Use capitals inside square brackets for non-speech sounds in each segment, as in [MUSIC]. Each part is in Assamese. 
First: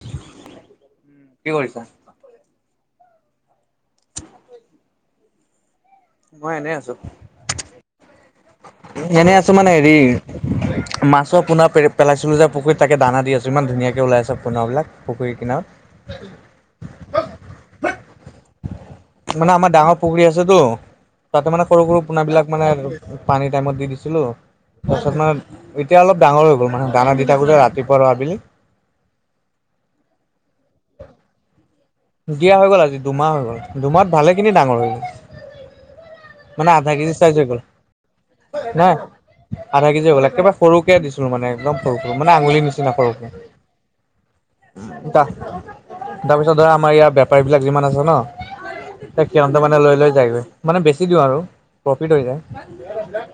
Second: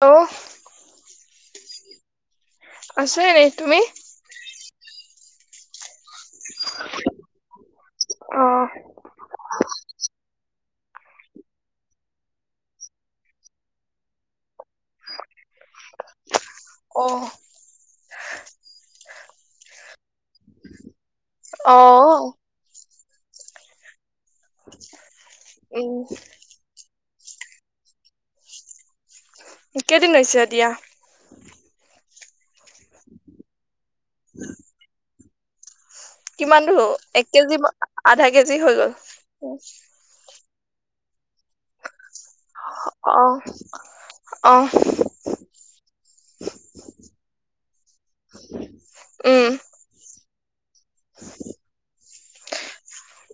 টো কি কৰিছা? আছো এনেই তুমি [INAUDIBLE] মই এনে আছো অ' এনে আছো মানে হেৰি মাছৰ পোনা পেৰ- পেলাইছিলো যে পুখুৰীত তাকে দানা দি আছো, ইমান ধুনীয়াকে ওলাইছে পোনা বিলাক। পুখুৰী কিনাৰত। অ', মানে আমাৰ ডাঙৰ পুখুৰী আছে তো। তাতে মানে সৰু সৰু পোনা অ' বিলাক মানে পানীৰ টাইমত দি দিছিলো। তাৰপাছত মানে উম এতিয়া অলপ ডাঙৰ হৈ গ'ল, মানে দানা দি থাকো যে ৰাতিপুৱা আৰু আবেলি। কেইদিন হৈছে দিয়া? দিয়া হৈ গ'ল আজি দুমাহ হৈ গ'ল, দুমাহ ভালেখিনি ডাঙৰ হৈ গ'ল। কিমান মানে দূৰ আধা কেজি এক চাইজ হৈ গ'ল, বা আধা কেজি হৈ গ'ল। নাই আধা কেজি হৈ গ'ল একেবাৰে সৰুকে দিছোঁ মানে একদম সৰু সৰু মানে আঙুলিৰ নিচিনা সৰু সৰু অ' অ' তা- তাৰপিছত ধৰা আমাৰ ইয়াৰ বেপাৰী বিলাক যিমান আছে ন, সেই উম সিহঁতে মানে লৈ লৈ যায় গৈ। মানে বেছি দিওঁ আৰু প্ৰফিট হৈ যায়।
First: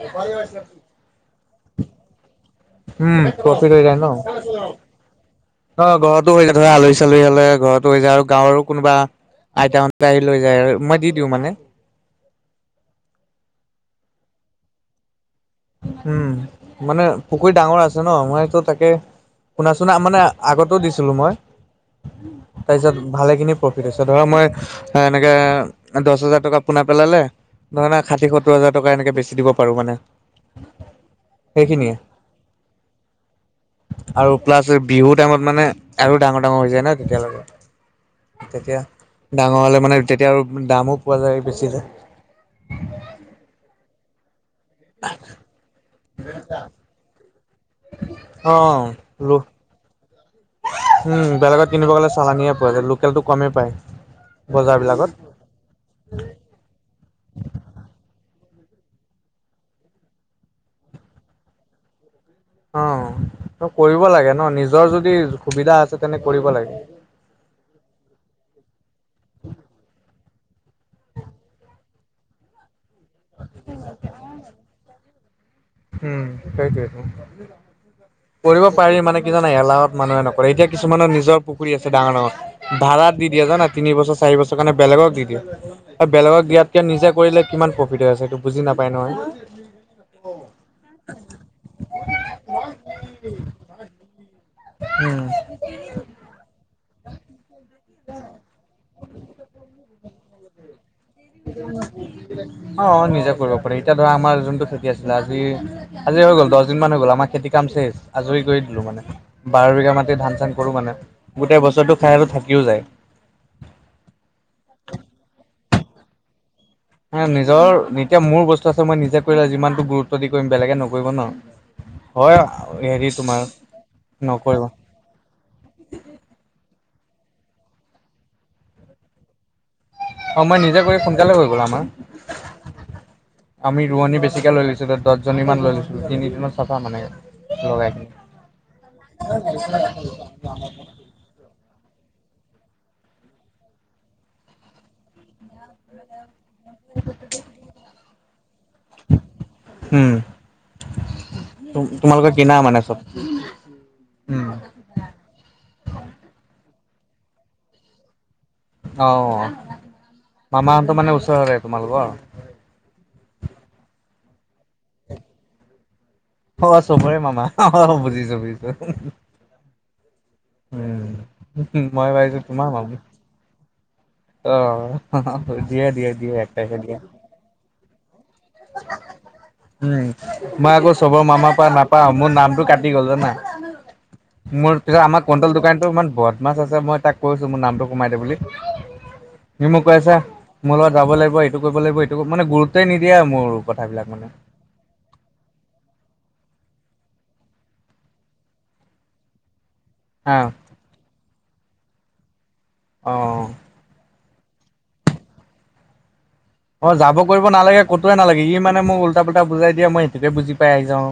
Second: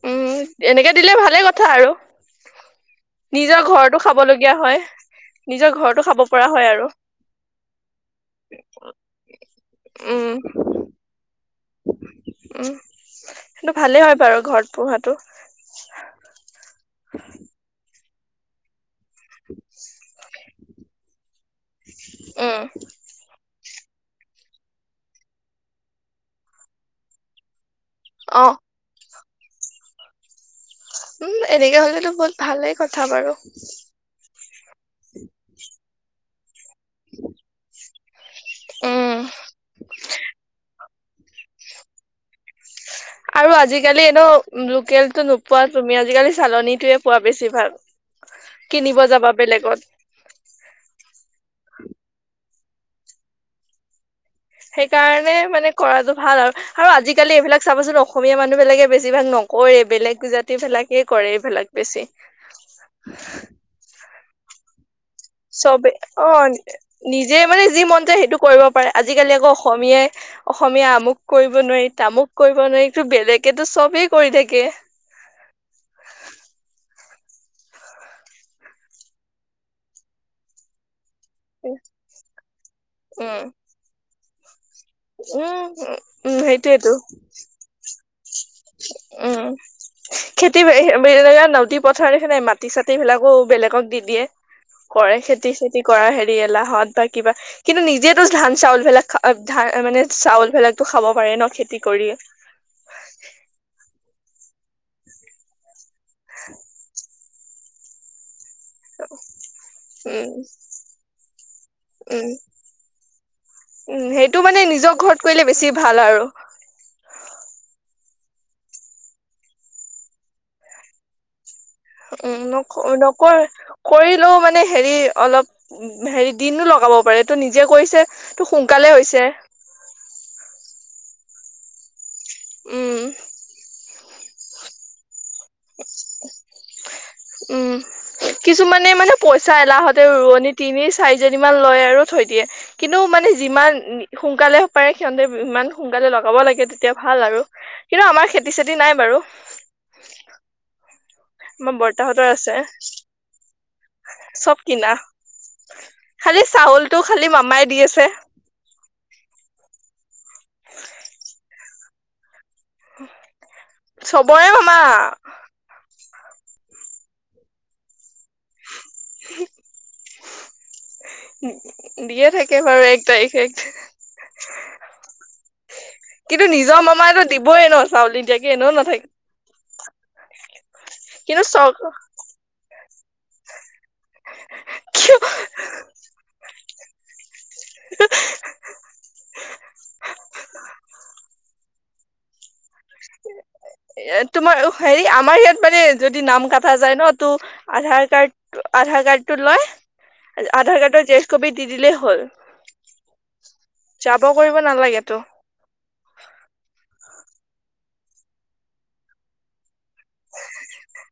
উম এনেকে দিলে ভালে কথা আৰু উম নিজৰ প্ৰফিট হৈ যায় ঘৰতো ন খাব লগীয়া হ'য়। অ', ঘৰতো হৈ যায় ধৰা আৰু আলহী-চালহী হলে ঘৰতো হৈ যায়, আৰু গাঁৱৰো কোনোবা আইতা হতে আহি উম লৈ যায় আৰু মই দি দিওঁ মানে। উম', সেইটো ভালে হয় বাৰু ঘৰত পোহাটো। উম', মানে পুখুৰী ডাঙৰ আছে ন' মইতো তাকে পোনা-চুনা মানে আগতো দিছিলো মই, উম তাৰপিছত ভালে খিনি প্ৰফিট হৈছে, ধৰা মই এনেকে দহ হাজাৰ টকা পোনা পেলালে। নহলে ষাঠি অ' সত্তৰ হাজ টকা এনেকে বেছি দিব পাৰো মানে। উম', এনেকে সেইখিনিয়ে হ'লেতো বহুত ভালেই কথা বাৰু। আৰু প্লাছ বিহু টাইমত মানে আৰু ডাঙৰ ডাঙৰ হৈ যায় ন' তেতিয়ালৈকে। তেতিয়া উম ডাঙৰ হলে মানে তেতিয়া আৰু দামো পোৱা যায় বেছিকে। আৰু আজিকালি এনে লোকেল টো নোপোৱা তুমি আজিকালি চালনিটোৱে পোৱা বেছি ভাগ অ কিনিব যাবা বেলেগত। উম, বেলেগত কিনিব গ'লে চালানিয়ে পোৱা যায় লোকেলটো কমেই পায়। বজাৰবিলাকত সেইকাৰণে মানে কৰাটো ভাল আৰু। আৰু আজিকালি এইবিলাক চাবচোন অসমীয়া মানুহ বিলাকে বেছিভাগ নকৰে, বেলেগ জাতি বিলাকেই কৰে এইবিলাক বেছি। [INAUDIBLE] কৰিব লাগে ন' নিজৰ যদি সুবিধা চবে আছে তেনে অ কৰিব লাগে। নিজে মানে যি মন যায় সেইটো কৰিব পাৰে, আজিকালি আকৌ অসমীয়াই অসমীয়া আমুক কৰিব নোৱাৰি, তামুক কৰিব নোৱাৰি বেলেগে টো চবেই কৰি থাকে। উম', সেইটোৱেটো। কৰিব পাৰি মানে কি জানা এলাহত মানুহে নকৰে, এতিয়া কিছুমানৰ নিজৰ পুখুৰী আছে ডাঙৰ ডাঙৰ ভড়া দি দিয়ে উম জনা তিন বছৰ চাৰি বছৰ কাৰণে বেলেগক দি দিয়ে, উম আৰু উম বেলেগক দিয়াতকে সেইটোয়েতো নিজে কৰিলে কিমান প্ৰফিট হৈ আছে সেইটো বুজি নাপাই নহয়। উম খেতি বিৰ- নদী পথাৰ সিহঁতে মাটি-চাটি বিলাকো বেলেগক দি দিয়ে। কৰে উম, খেতি-চেটি। কৰা হেৰি এলাহত বা কিবা কিন্তু নিজেইতো ধান চাউল বিলাক খা- ধান মানে চাউল বিলাক টো খাব পাৰে ন' খেতি কৰি। অ', নিজে কৰিব পাৰি এতিয়া ধৰা আমাৰ যোনটো খেতি আছিলে, আজি আজি হৈ গ'ল দহ দিন মান হৈ গ'ল আমাৰ খেতি কাম চেচ আজৰি কৰি দিলোঁ মানে। বাৰ বিঘা মাটি উম ধান চান কৰোঁ মানে, গোটেই বছৰটো খাই উম আৰু থাকিও যায়। উম', সেইটো মানে নিজৰ ঘৰত কৰিলে বেছি ভাল আৰু। নিজৰ এতিয়া মোৰ বস্তু আছে মই নিজে কৰিলে যিমানতটো গুৰুত্ব দি কৰিম বেলেগে নকৰিব ন'। হয় উম', নক- হেৰি তোমাৰ নকৰে কৰিলেও নকৰিব মানে হেৰি অলপ উম', হেৰি দিনটো লগাব পাৰে ত নিজে কৰিছে, তো সোনকালে হৈছে। অ', মই নিজে কৰি সোনকালে কৰি হৈ গ'ল আমাৰ। উম। আমি ৰোৱনী বেছিকে লৈ লৈছোঁ দহজনীমান লৈ লৈছোঁ তিনিদিনত চাফা মানে। উম, লগাই কিনে। কিছুমানে মানে পইচা এলাহতে ৰোৱনী তিনি চাৰিজনীমান লয় আৰু থৈ দিয়ে, কিন্তু মানে যিমান সোনকালে পাৰে সিহঁতে ইমান সোনকালে লগাব লাগে তেতিয়া ভাল আৰু কিন্তু আমাৰ খেতি-চেতি নাই বাৰু। উম, আমাৰ বৰ্তাহতৰ তোমালোকে আছে কিনা মানে চব? উম চব কিনা খালি চাউলতটো খালি মামাই দি আছে। অ' মামাহতৰ মানে ওচৰৰে তোমালোকৰ? চবৰে মামা। অ', চবৰে মামা অ', বুজিছোঁ বুজিছোঁ। [INAUDIBLE] উম, মই দিয়ে ভাবিছোঁ থাকে তোমাৰ মামা। [UNINTELLIGIBLE] অ', দিয়া দিয়া। কিন্তু নিজৰ মামাটো দিবই ন' চাউল নিদিয়াকে এনেও নাথাকে। উম, মই আকৌ চবৰ কিন্তু মামাৰ চ পৰা নাপাওঁ, মোৰ নামটো কাটি গ'ল জানা? মোৰ পিছত কিয় আমাৰ কনটল দোকানতো ইমান বদমাছ আছে মই তাক কৈছোঁ মোৰ নামটো সোমাই দে বুলি। তুমি মোক কৈ আছা, মোৰ লগত যাব লাগিব এইটো কৰিব লাগিব এইটো মানে গুৰুত্বে নিদিয়ে আৰু মোৰ কথাবিলাক মানে। তোমাৰ হেৰি আমাৰ ইয়াত মানে যদি নাম কটা যায় ন' টো আধাৰ কাৰ্ড আধাৰ কাৰ্ড টো হা লয়। আধাৰ কাৰ্ডৰ জেৰক্স কপি দি দিলেই হ'ল। অ'। যাব কৰিব নালাগেতো। অ', যাব কৰিব নালাগে কতোৱে নালাগে, ই মানে মোক উল্টা-পোল্টা বুজাই দিয়ে মই সেইটোকে বুজি পাই আহি যাও।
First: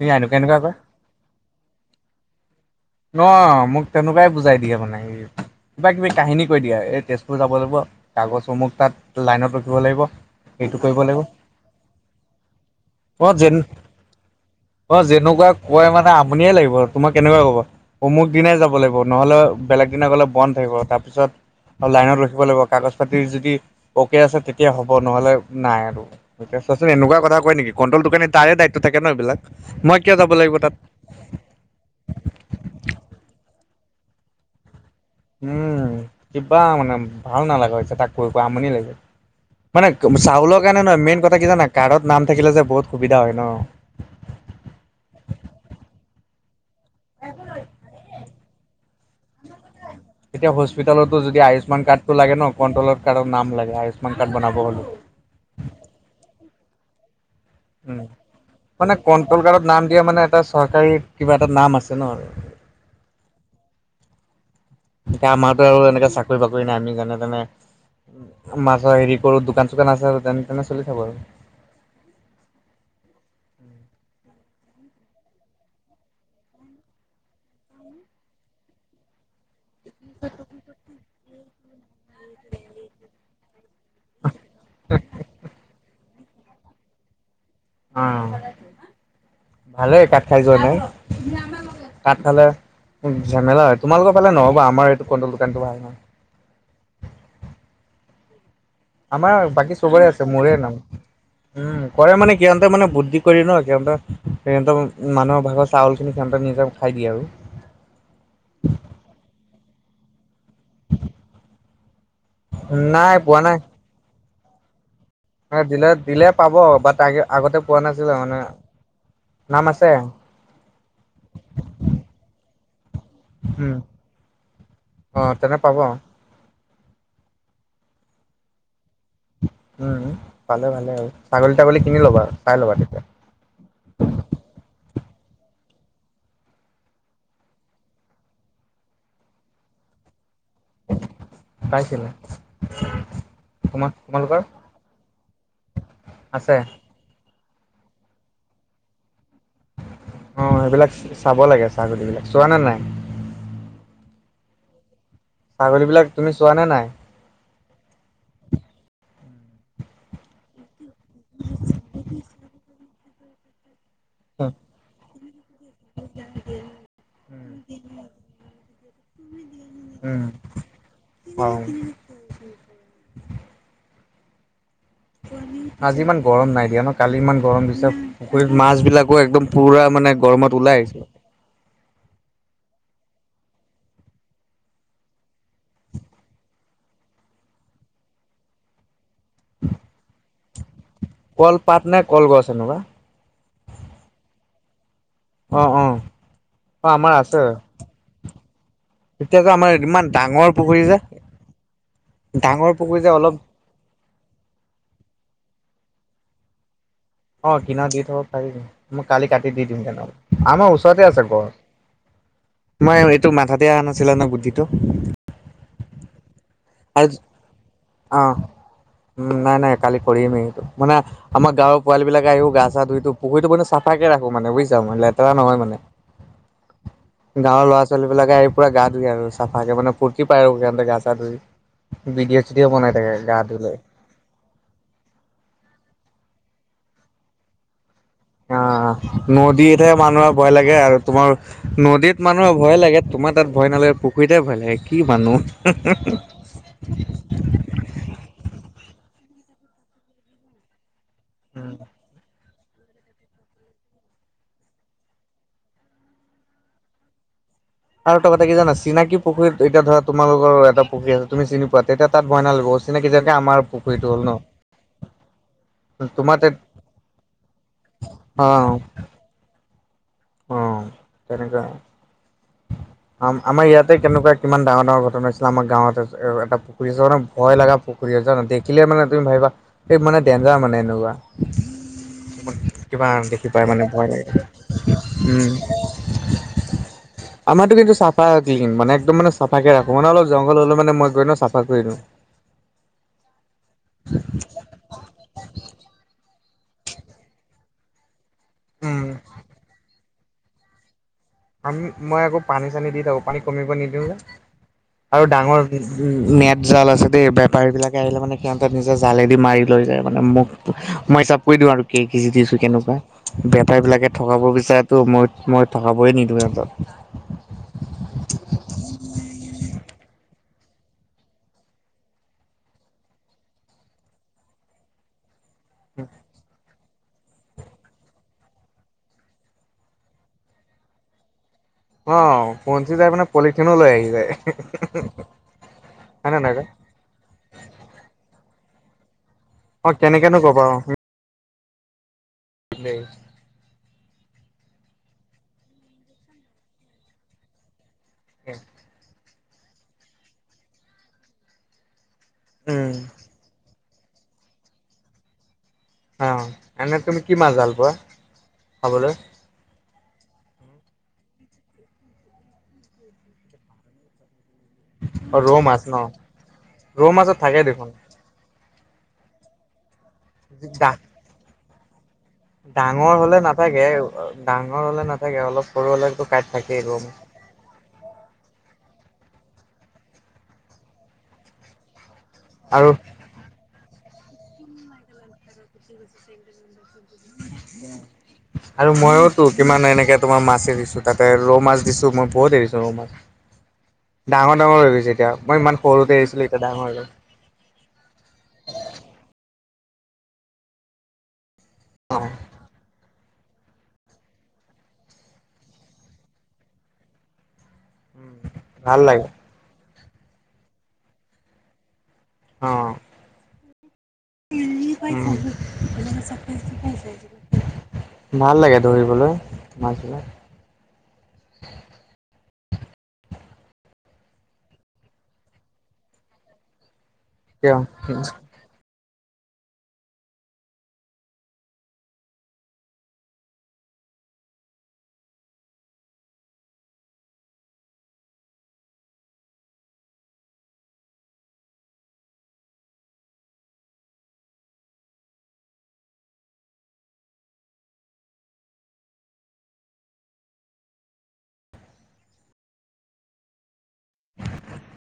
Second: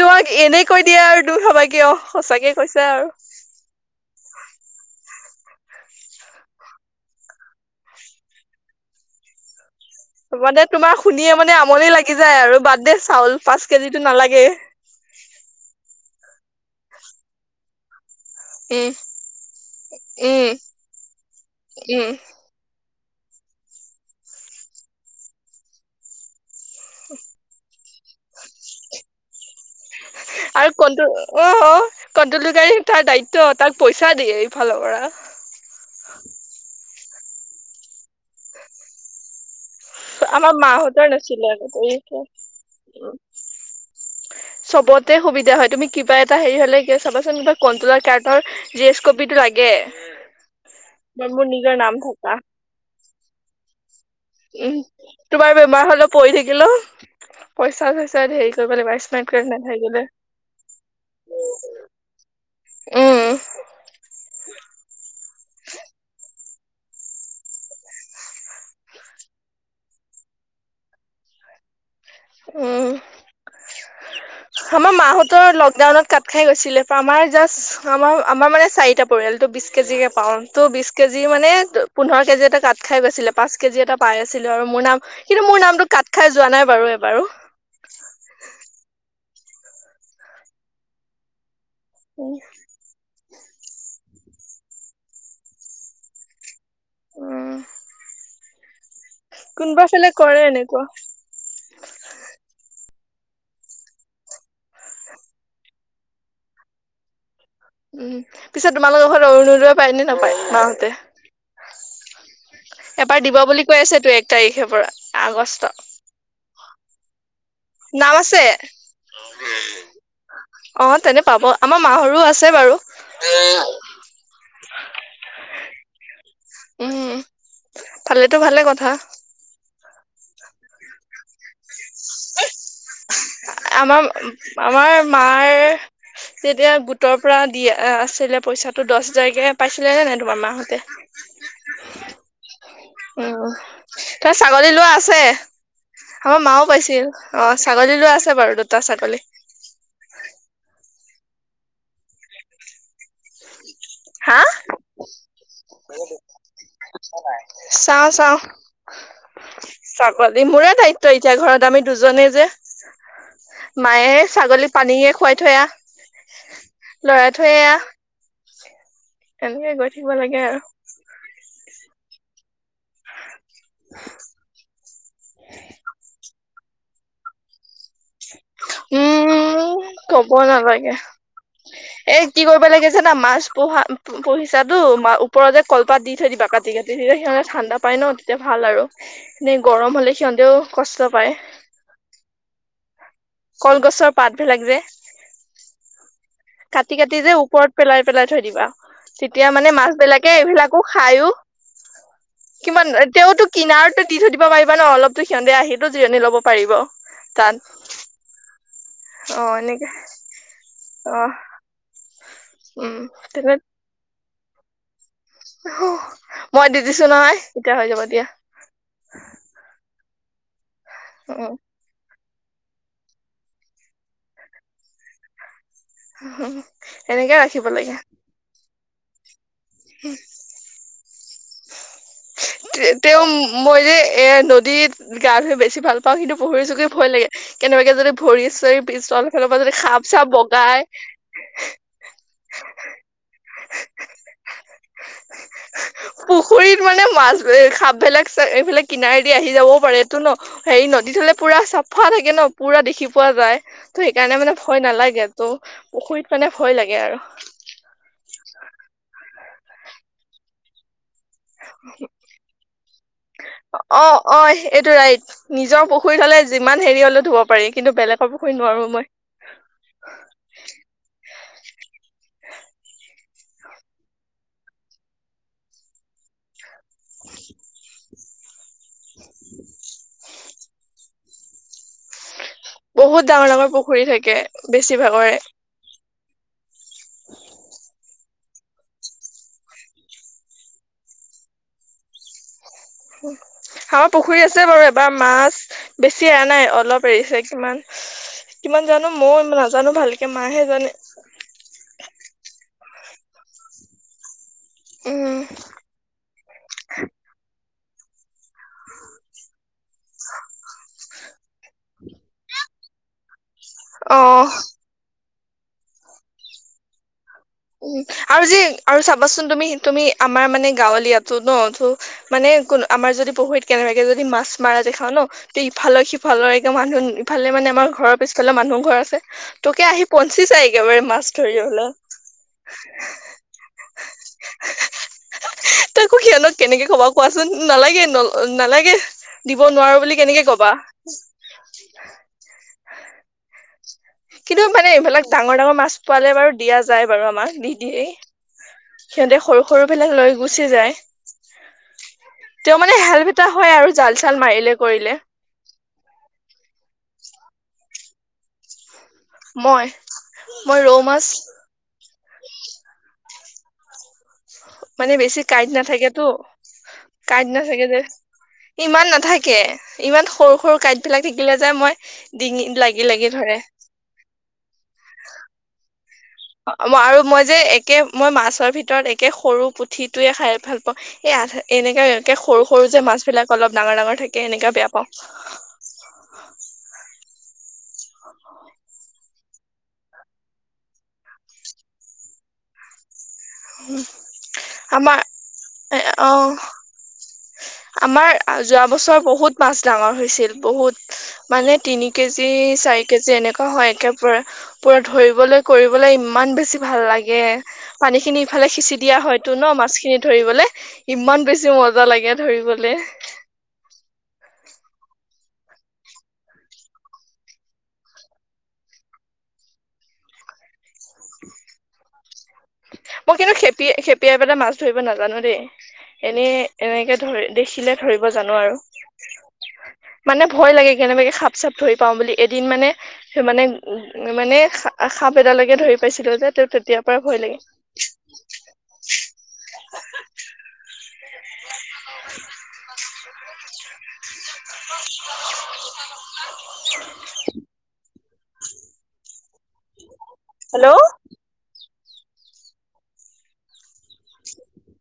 তোমাক এনে কৈ দিয়ে আৰু তুমি ভাবা কি অ', সঁচাকে কৈছে আৰু। অ', মোক তেনেকুৱাই বুজাই দিয়ে মানে। কিবা কিবি কাহিনী কৈ দিয়ে এই তেজপুৰ যাব লাগিব কাগজ অমুক তাত লাইনত ৰখিব লাগিব। মানে এইটো কৰিব তোমাৰ লাগিব শুনিয়ে মানে আমনি লাগি যায় আৰু বাদ দে অ চাউল যেন পাঁচ কেজিতো নালাগে। অ', যেনেকুৱা কয় মানে আমনিয়ে লাগিব তোমাক তেনেকুৱা ক'ব। অমুক দিনাই যাব উম লাগিব ন'হলে, বেলেগ দিনা গলে উম বন্ধ থাকিব তাৰপিছত আৰু উম লাইনত ৰখিব লাগিব কাগজ পাতি যদি অ'কে আছে তেতিয়া হ'ব নহলে নাই আৰু। এতিয়া চোৱাচোন এনেকুৱা কথা কই নেকি কণ্টলদোকানি তাৰে দায়িত্ব থাকে ন' এইবিলাক। মই কিয় যাব লাগিব আৰু তাত কন অ', কণ্টলদোকানি তাৰ দায়িত্ব তাক পইচা দিয়ে এইফালৰ পৰা। উম, কিবা মানে ভাল নালাগা হৈছে তাক কৈ কৈ আমনি লাগিছে। মানে আমাৰ চাউলৰ কাৰণে নহয় মাহঁতৰ মেইন কথা নাছিলে কি জানা কাড্‌ট নাম আগতে থাকিলে যে বহুত সুবিধা হয় ন'? চবতে সুবিধা হয়, তুমি কিবা এটা হেৰি হ'লে চাবাচোন কিবা কন্ট্ৰলৰ কাড্ৰৰ জি এছ কপিতো লাগে। এতিয়া হস্পিতলতো যদি মোৰ নিজৰ আয়ুসমান নাম কাৰ্ডটো থকা লাগে ন' কন্ট্ৰলৰ কাৰ্ডত নাম লাগে আয়ুস্মান কাৰ্ড বনাব উম, হ'লে। তোমাৰ বেমাৰ হলেও পৰি থাকিলেও। উম পইচা-চইচা হেৰি কৰিব লাগিব মানে আয়ুষ্মান কণ্ট্ৰল কাৰ্ড কাৰ্ডত নাম দিয়া নাথাকিলে। মানে এটা চৰকাৰী কিবা এটা নাম আছে ন। উম। এতিয়া আমাৰতো আৰু এনেকে চাকৰি-বাকৰি নাই আমি যেনে তেনে মাছৰ হেৰি কৰোঁ দোকান চোকান আছে আৰু যেনে তেনে চলি থাকো আৰু। উম। [INAUDIBLE] আমাৰ মাহতৰ লকডাউনত কাত খাই গৈছিলে, আমাৰ জাষ্ট আমাৰ আমাৰ মানে চাৰিটা পৰিয়ালতটো বিশ কেজি কে পাওঁ তো বিশ কেজি মানে পোন্ধৰ কেজি এটা কাঠ খাই গৈছিলে। পাঁচ কেজি এটা পাই আছিলোঁ আৰু মোৰ নাম কিন্তু মোৰ নামটো কাত খাই যোৱা নাই বাৰু এবাৰু। অ', ভালেই কাত খাই যোৱা নাই। কাত খালে ঝামেলা হয়, তোমালোকৰ ফালে নহ'ব আমাৰ এইটো কন্ট্ৰল দোকানটো ভাল নহয়। উম। আমাৰ বাকী কোনোবা চবৰে ফালে আছে কৰে মোৰে নাম। এনেকুৱা উম, কৰে মানে সিহঁতে মানে বুদ্ধি কৰি ন' সিহঁতে সিহঁতৰ মানুহৰ ভাগৰ চাউল খিনি সিহঁতে নিজে খাই দিয়ে আৰু। উম, পিছত তোমালোকৰ ঘৰত অৰুণোদই পায় নে নাপায় মাহঁতে? নাই এবাৰ দিব পোৱা নাই বুলি কৈ আছে তো এক তাৰিখে পৰা। আগষ্ট দিলে দিলে পাব বাট আগতে পোৱা নাছিলে নাম মানে আছে? নাম আছে অ', তেনে পাব আমাৰ মাহৰু আছে বাৰু। অঁ', তেনে পাব। উম, পালেতো ভালে কথা। উম, পালে ভালে আৰু ছাগলী-তাগলী কিনি ল'বা চাই ল'বা তেতিয়া। আমাৰ আমাৰ মাৰ যেতিয়া গোটৰ পৰা দিয়া আছিলে পইচাটো দহ হোজাৰকে পাইছিলে নে নাই তোমাৰ মাহ তে? পাইছিলে অ' তোমাৰ তই তোমালোকৰ ছাগলী লোৱা আছে। আমাৰ আছে মাও পাইছিল অ' ছাগলী লৈ আছে বাৰু দুটা ছাগলী। অ' সেইবিলাক চাব লাগে ছাগলী বিলাক, চোৱা নে নাই? হা'। ছাগলীবিলাক তুমি চোৱা নে নাই? চাওঁ, চাওঁ। ছাগলী মোৰে দায়িত্ব এতিয়া, ঘৰত আমি দুজনে যে। মায়ে এই ছাগলী পানীয়ে খুৱাই থৈ আহ লৰাই থৈ আহ তেনেকে গৈ থাকিব উম লাগে আৰু। অ'। আজি ইমান গৰম নাই দিয়া ন, কালি ইমান গৰম দিছে। পুখুৰীত মাছ বিলাকো একদম উম পুৰা মানে কব গৰমত ওলাই নালাগে আহিছে। এ কি কৰিব লাগে জানা, মাছ পোহা পুহিছা ওপৰতে যে কলপাত দি থৈ দিবা কাটি কাটি, তেতিয়া সিহ'তে ঠাণ্ডা পাই ন তেতিয়া ভাল আৰু। এনে গৰম হ'লে সিহ'তেও কষ্ট পায় কল পাত নে কলগছ এনেকুৱা? কলগছৰ পাতবিলাক যে। অঁ, অঁ। কাটি কাটি যে ওপৰত পেলাই পেলাই থৈ দিবা। এতিয়া তেতিয়া যে মানে আমাৰ ইমান মাছবিলাকে ডাঙৰ এইবিলাকো পুখুৰী যে খাইয়ো ডাঙৰ পুকুৰী যে অলপ কিনাৰততো দি থৈ দিব পাৰিবা ন, অলপতো সিহ'তে আহি জিৰণি ল'ব পাৰিব। তাত অ' কিনাৰত দি থব পাৰিম, মই কালি অ কাটি দি দিম এনেকে তেনে আমাৰ ওচৰতে অ আছে গছ। উম মই এইটো তেনে মাথাতে অহা নাছিলা নহয় বুদ্ধিটো। মই দি দিছো আৰু নহয় এতিয়া হৈ যাব অ দিয়া। উম, নাই নাই কালি কৰিমেই এইটো মানে আমাৰ গাঁৱৰ পোৱাল বিলাক আহিব গা ছা ধুইটো, পুখুৰীতো মানে চফাকে ৰাখো মানে বুজিছা মানে লেতেৰা নহয়া মানে। এনেকে গাঁৱৰ ৰাখিব ল'ৰা লাগে ছোৱালী বিলাকে আহি পুৰা গা ধুই আৰু চাফাকে মানে ফূুৰ্তি পায় আৰু সিহ'তে গা চা ধুই, ভিডি তেওঁ মই যে এই নদীত গা ধুই বেছি ভাল পাওঁ, কিন্তু পুখুৰীয়ে চুখুৰীয়ে ভয় লাগে। কেনেবাকে যদি ভৰি চৰি অ' পিছল, ইফালৰ পৰা যদি নদীতহে সাপ চাপ মানুহৰ ভয় লাগে বগাই আৰু তোমাৰ নদীত মানুহৰ ভয় লাগে তোমাৰ তাত ভয় নালাগে পুখুৰীতে ভয় লাগে কি মানুহ। পুখুৰীত মানে মাছ সাপবিলাক এইফালে কিনাৰে দি আহি যাবওঁ পাৰে ন হেৰি নদীত হ'লে পুৰা চাফা থাকে ন। পুৰা দেখি পোৱা যায়, ত' সেইকাৰণে মানে ভয় নালাগে। ত' পুখুৰীত মানে ভয় লাগে আৰু। আৰু এটা কথা কি জানা চিনাকি পুুখুৰীত, এতিয়া ধৰা তোমালোকৰ এটা পুখী আছে তুমি চিনি পোৱা, তেতিয়া তাত ভয় নালাগিব অচিনকি জেগা আমাৰ পুখুৰীতটো হ'ল ন। পুখুৰী তোমাৰ হ'লে তাত যিমান হেৰি হ'লে ধুব পাৰি, কিন্তু বেলেগৰ পুখুৰীত নোৱাৰো মই। অঁ তেনেকা। আম আমাৰ ইয়াতে কেনেকুৱা কিমান ডাঙৰ ডাঙৰ ঘটনা আছিলে আমাৰ গাঁৱত এটা পুখুৰী মানে ভয় লগা পুখুৰী জানা দেখিলে মানে তুমি ভাবিবা সেই মানে যা মানে এনেকুৱা। কিবা বহুত ডাঙৰ দেখি ডাঙৰ পাই মানে পুখুৰী ভয় থাকে লাগে। বেছি উম হয় [UNINTELLIGIBLE] আমাৰতো কিন্ত চাফা ক্লীন মানে একদম মানে চাফাকে ৰাখো মানে অলপ জংঘল হ'লে মানে মই গৈ ন চাফা কৰি দিওঁ। উ আমাৰ পুখুৰী আছে বাৰু বাৰ মাছ বেছি এৰা নাই অলপ এৰিছে, কিমান কিমান উম জানো ময়ও নাজানো ভালকে মাইহে জানে। আমি মই আকৌ পানী চানী দি থাকো, পানী কমিব নিদিওঁ যে, আৰু উম ডাঙৰ উম মেট জাল আছে দেই বেপাৰী বিলাকে আহিলে মানে সিহঁতৰ নিজে জালেদি মাৰি লৈ যায় মানে মোক মই হিচাপ কৰি দিওঁ আৰু কি কেজি দিছোঁ কেনেকুৱা। বেপাৰী বিলাকে অ ঠগাব বিচাৰেতো মই, মই ঠগাবই নিদিওঁ সিহঁতক। উম আৰু যে আৰু চাবাচোন তুমি, তুমি আমাৰ মানে গাঁৱলীয়াতো নহ। [UNINTELLIGIBLE] মানে কোন আমাৰ যদি পুখুৰীত কেনেবাকে যদি মাছ মাৰা দেখাও নহ। তে ইফালৰ সিফালৰে মানুহ ইফালে মানে আমাৰ ঘৰৰ পিছফালে মানুহ এঘৰ আছে। তোকে আহি পৌচি যায়গে একেবাৰে মাছ ধৰিবলে। অ পঞ্চি যাই মানে পলিথিনো লৈ আহি যায় তাকো হয়নে সিহঁতক নাই। কেনেকে কবা কোৱাচোন নালাগে ন-নালাগে দিব অ নোৱাৰো বুলি কেনেকেনো কেনেকে ক'ব অ কবা। [UNINTELLIGIBLE] [UNINTELLIGIBLE] কিন্তু মানে এইবিলাক ডাঙৰ, ডাঙৰ মাছ পোৱালে বাৰু দিয়া যায় বাৰু আমাক দি দিয়ে। সিহঁতে সৰু, সৰু বিলাক লৈ গুচি যায়। তেওঁ উম মানে [UNINTELLIGIBLE] হয় আৰু জাল চাল মাৰিলে কৰিলে। অ এনে তুমি কি মাছ ভাল পোৱা খাবলৈ? মই, মই ৰৌ মাছ। [INAUDIBLE] মানে অ বেছি ৰৌ কাঁইট মাছ ন নাথাকেটো ৰৌ মাছত কাঁইট থাকে নাথাকে দেখোন যে। ইমান নাথাকে ইমান সৰু, সৰু ডা কাঁইট বিলাক থাকিলে যে মই। ডিঙিত লাগি ডাঙৰ লাগি হ'লে ধৰে। নাথাকে ডাঙৰ হ'লে নাথাকে অলপ সৰু হ'লেটো কাঁইট থাক অ মই আৰু মই। যে একে মই মাছৰ ভিতৰত একে সৰু পুঠিটোয়ে খাই ভাল পাওঁ এই আধা এনেকা। কে সৰু, সৰু আৰু যে মাছ বিলাক অলপ ডাঙৰ, ডাঙৰ থাকে এনেকা বেয়া পাওঁ। [INAUDIBLE] [INAUDIBLE] আৰু মইওতো কিমান এনেকে তোমাৰ মাছ এৰিছোঁ তাতে ৰৌ মাছ দিছোঁ মই বহুত এৰিছোঁ। ডাঙৰ, ডাঙৰ হৈ গৈছে আমাৰ এতিয়া মই ইমান সৰুতে অ এৰিছিলোঁ এতিয়া ডাঙৰ হৈ গ'ল। আমাৰ যোৱা বছৰ বহুত মাছ ডাঙৰ হৈছিল বহুত। মানে তিনি অ কেজি চাৰি কেজি এনেকুৱা হয় একেবাৰে। পুৰা ধৰিবলৈ কৰিবলৈ ইমান বেছি ভাল লাগে পানী খিনি। ইফালে সিঁচি ভাল দিয়া লাগে হয়তো নহ মাছখিনি ধৰিবলে ইমান বেছি মজা লাগে অ। ধৰিবলে। [UNINTELLIGIBLE] ভাল লাগে ধৰিবলৈ মাছবিলাক। মই কিন্তু খেপিয়া-খেপিয়াই পেলাই মাছ ধৰিব নাজানোঁ দেই এনে। এনেকে ধৰি দেখিলে কিয়? ধৰিব জানোঁ আৰু। [INAUDIBLE] মানে ভয় লাগে কেনেবাকে সাপ চাপ ধৰি পাওঁ বুলি এদিন মানে। [UNINTELLIGIBLE] মানে, মানে সাপ এডালকে ধৰি পাইছিলো যে ত' তেতিয়াৰ পৰা ভয় লাগে। [INAUDIBLE] [UNINTELLIGIBLE] [INAUDIBLE] [UNINTELLIGIBLE] [INAUDIBLE] [UNINTELLIGIBLE] হেল্ল'। [INAUDIBLE]